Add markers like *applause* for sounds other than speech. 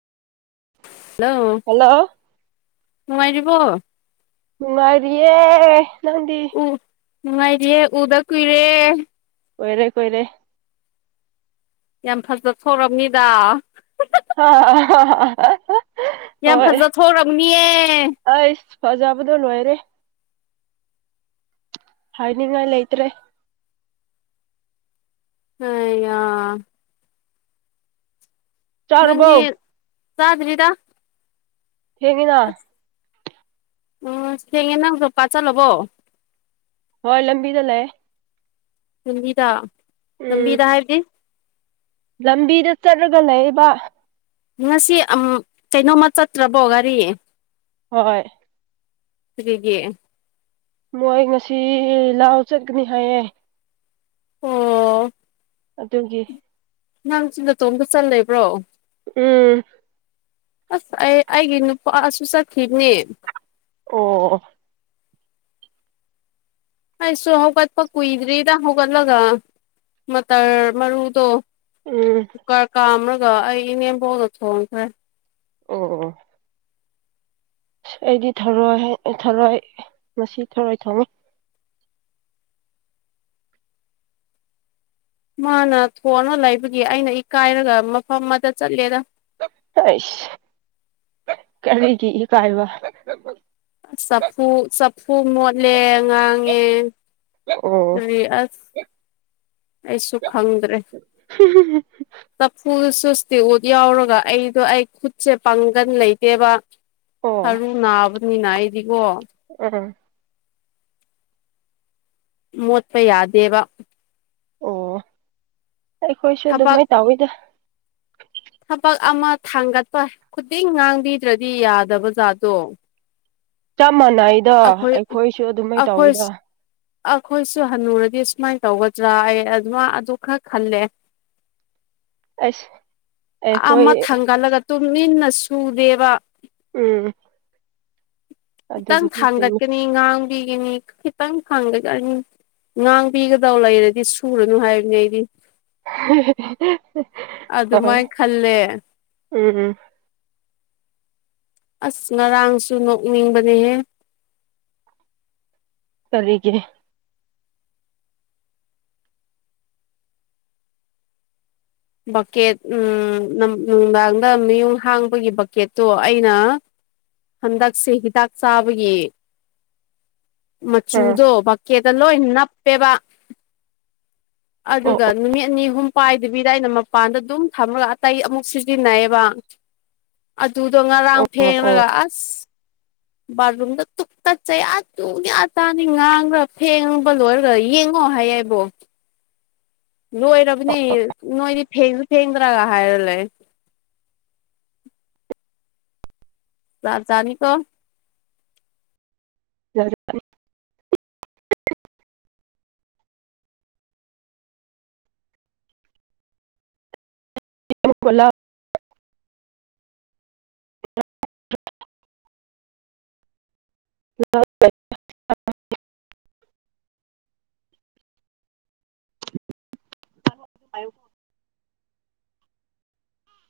hello ꯅꯨꯉꯥꯏꯔꯤꯕꯣ ꯃꯔꯤꯦ ꯅꯗꯤ ꯅꯨꯡꯉꯥꯏꯔꯤꯌꯦꯦ ꯎꯗ ꯀꯨꯏꯔꯦ ꯑꯣꯏꯣꯏꯔꯦ ꯀꯣꯏꯔꯦ ꯌꯥꯝ ꯐꯖ ꯊꯣꯔꯝꯅꯤꯗ ꯑ ꯌꯥꯝ ꯐꯖ ꯊꯣꯛꯕꯅꯤꯌꯦ ꯑꯩꯁ ꯐꯖꯕꯗꯣ ꯂꯣꯏꯔꯦ ꯍꯥꯏꯅꯤꯡꯉꯥꯏ ꯂꯩꯇ꯭ꯔꯦ ꯑ ꯌꯥ ꯆꯔꯕꯣ ꯆꯗꯕꯤꯗ ꯍꯒꯤꯅ ꯎꯝ ꯁꯦꯡꯉꯦ ꯅꯪꯁꯨ ꯄꯥ ꯆꯠꯂꯕꯣ ꯍ ꯂ ꯂꯝꯕꯤꯤꯗ ꯂꯩꯑ ꯂꯝꯕꯤꯗꯥ ꯎꯝ ꯂꯝꯕꯤꯗ ꯍꯥꯏꯕꯗꯤ ꯂꯝꯕꯤꯗ ꯆꯠꯂꯒ ꯂꯩꯕ ꯉꯁꯤ ꯀꯩꯅꯣꯝꯃ ꯆꯠꯇ꯭ꯔꯕꯣ ꯒꯥꯔꯤ ꯍꯣꯏ ꯐꯔꯒ ꯃꯣꯏ ꯉꯁꯤ ꯂꯥꯛꯑꯣ ꯆꯠꯀꯅꯤ ꯍꯥꯏꯌꯦꯦ ꯑꯣ ꯑꯗꯨꯒꯤ ꯥꯡꯁꯤꯗ ꯇꯣꯕ ꯆꯠ ꯂꯩꯕ꯭ꯔꯣ ꯎꯝ ꯑꯁ ꯑꯩ ꯑꯩꯒꯤ ꯅꯨꯄꯥꯁꯨꯨꯁꯊꯤꯅꯦ ꯑꯣ ꯑꯩꯁꯨ ꯍꯧꯒꯠꯄ ꯀꯨꯏꯗ꯭ꯔꯤꯗ ꯍꯧꯒꯠꯂꯒ ꯃꯇꯇꯔ ꯃꯔꯨꯗꯣ ꯎꯝ ꯀꯔ ꯀꯥ ꯑꯃꯔꯒ ꯑꯩ ꯏꯅꯦ ꯣꯠ ꯁꯣꯡꯈ꯭ꯔꯦ ꯑꯣ ꯑꯁ ꯑꯩꯗꯤ ꯊꯧꯔꯣꯏ ꯊꯔꯣꯏ ꯃꯁꯤ ꯊꯔꯣꯏ ꯊꯣꯡꯉ ꯃꯥꯅ ꯊꯣꯡꯑꯅ ꯂꯩꯕꯒꯤ ꯑꯩꯅ ꯏꯀꯥꯏꯔꯒ ꯃꯐꯝ ꯑꯃꯗ ꯆꯠꯂꯦꯗ ꯑꯁ ꯀꯒꯤ ꯀꯥꯏꯕ ꯁꯨ ꯃꯣꯠꯂꯦ ꯉꯥꯡꯉꯦ ꯑꯣ ꯔꯤ ꯑꯁ ꯑꯩꯁꯨ ꯈꯪꯗ꯭ꯔꯦ ꯆ ꯐꯨꯜ ꯁꯨꯁꯇꯤꯛꯋꯨꯠ ꯌꯥꯎꯔꯒ ꯑꯩꯗꯣ ꯑꯩ ꯈꯨꯠꯁꯦ ꯄꯥꯡꯒꯟ ꯂꯩꯇꯦꯕ ꯑꯣ ꯁꯅꯨ ꯅꯥꯕꯅꯤꯅꯅꯥꯏꯗꯤ ꯑꯥ ꯃꯣꯠꯄ ꯌꯥꯗꯦꯕ ꯑꯣ ꯑꯩꯈꯣꯏꯁꯨ ꯊꯕꯛ ꯑꯗꯨꯃꯩ ꯇꯧꯋꯤꯗ ꯊꯕꯛ ꯑꯃ ꯊꯥꯡꯒꯠꯄ ꯈꯨꯗꯤꯡ ꯉꯥꯡꯕꯤꯗ꯭ꯔꯗꯤ ꯌꯥꯗꯕ ꯖꯥꯠꯗꯣ ꯆꯄ ꯃꯥꯟꯅꯩꯗꯣ ꯑꯩꯈꯣꯏꯁꯨ ꯑꯗꯨꯃꯥꯏ ꯑꯩꯈꯣꯏ ꯇꯧꯋꯤꯗꯥ ꯑꯩꯈꯣꯏꯁꯨ ꯍꯟꯅꯨꯔꯗꯤ ꯁꯨꯃꯥꯏꯅ ꯇꯧꯒꯗ꯭ꯔꯥ ꯑꯩ ꯑꯗꯨꯃ ꯑꯗꯨ ꯈꯔ ꯈꯜꯂꯦ ꯑꯁ ꯑꯩꯈꯣꯏ ꯑꯃ ꯊꯪꯒꯥꯠꯂꯒ ꯇꯨꯃꯤꯟꯅ ꯁꯨꯗꯦꯕ ꯎꯝ ꯑꯗꯨꯕꯨ ꯗꯥꯡꯒꯠꯀꯅꯤ ꯉꯥꯡꯕꯤꯒꯅꯤ ꯈꯤꯇꯪ ꯊꯡꯒꯅꯤ ꯉꯥꯡꯕꯤꯒꯗꯧ ꯂꯩꯔꯗꯤ ꯁꯨꯔꯅꯨ ꯍꯥꯏꯕꯅꯤ ꯑꯩꯗꯤ ꯍꯣꯏ ꯑꯗꯨꯃꯥꯏꯅ ꯈꯜꯂꯦ ꯎꯝ ꯎꯝ ꯑꯁ ꯉꯔꯥꯡꯁꯨ ꯅꯣꯛꯅꯤꯡꯕꯅꯦꯍꯦ ꯀꯔꯤꯒꯤ ꯕꯛꯀꯦꯠ ꯎꯝ ꯅꯝ ꯅꯨꯡꯗꯥꯡꯗ ꯃꯌ‌ꯣꯡ ꯍꯥꯡꯕꯒꯤ ꯕꯛꯀꯦꯠꯇꯣ ꯑꯩꯅ ꯍꯟꯗꯛꯁꯦ ꯍꯤꯗꯥꯛ ꯆꯥꯕꯒꯤ ꯑꯥ ꯃꯆꯨꯗꯣ ꯕꯛꯀ‌ꯦꯠꯇ ꯂ‌ꯣꯏꯟ ꯅꯞꯄ‌ꯦꯕ ꯑꯣ ꯑꯗꯨꯒ ꯅꯨꯃꯤꯠ ꯑꯅꯤ ꯑꯍꯨꯝ ꯄꯥꯏꯗꯕꯤ ꯗ ꯑꯩꯅ ꯃꯄꯥꯟꯗ ꯑꯗꯨꯝ ꯊꯝꯃꯒ ꯑꯇꯩ ꯑꯃꯨꯛ ꯁꯤꯖꯤꯟꯅꯩꯕ ꯇꯨꯗ‌ꯣ ꯉꯔꯥꯡ ꯑꯣ ꯑꯣ ꯑꯣ ꯐꯦꯡꯂꯒ ꯑꯁ ꯕꯥꯊꯔꯨꯝꯗ ꯇꯨꯞ ꯇꯨꯀꯠꯆꯩ ꯑꯥ ꯇꯨꯌꯥꯇꯥꯥꯅꯤ ꯉꯥꯡꯈ꯭ꯔꯥ ꯐꯦꯡꯕ ꯂꯣꯏꯔꯒ ꯌꯦꯡꯉꯣ ꯍꯥꯏꯌꯦꯕꯣ ꯂꯣꯏꯔꯕꯅꯤ ꯅꯣꯏꯗꯤ ꯐꯦꯡꯁꯨ ꯐꯦꯡꯗ꯭ꯔꯥꯒ ꯍꯥꯏꯔ ꯂꯩ ꯂꯥꯞꯖꯥꯅꯤꯀꯣ ꯌꯥꯔ *unintelligible* ꯐ *inaudible* ꯄꯨꯂꯞ *unintelligible* *unintelligible*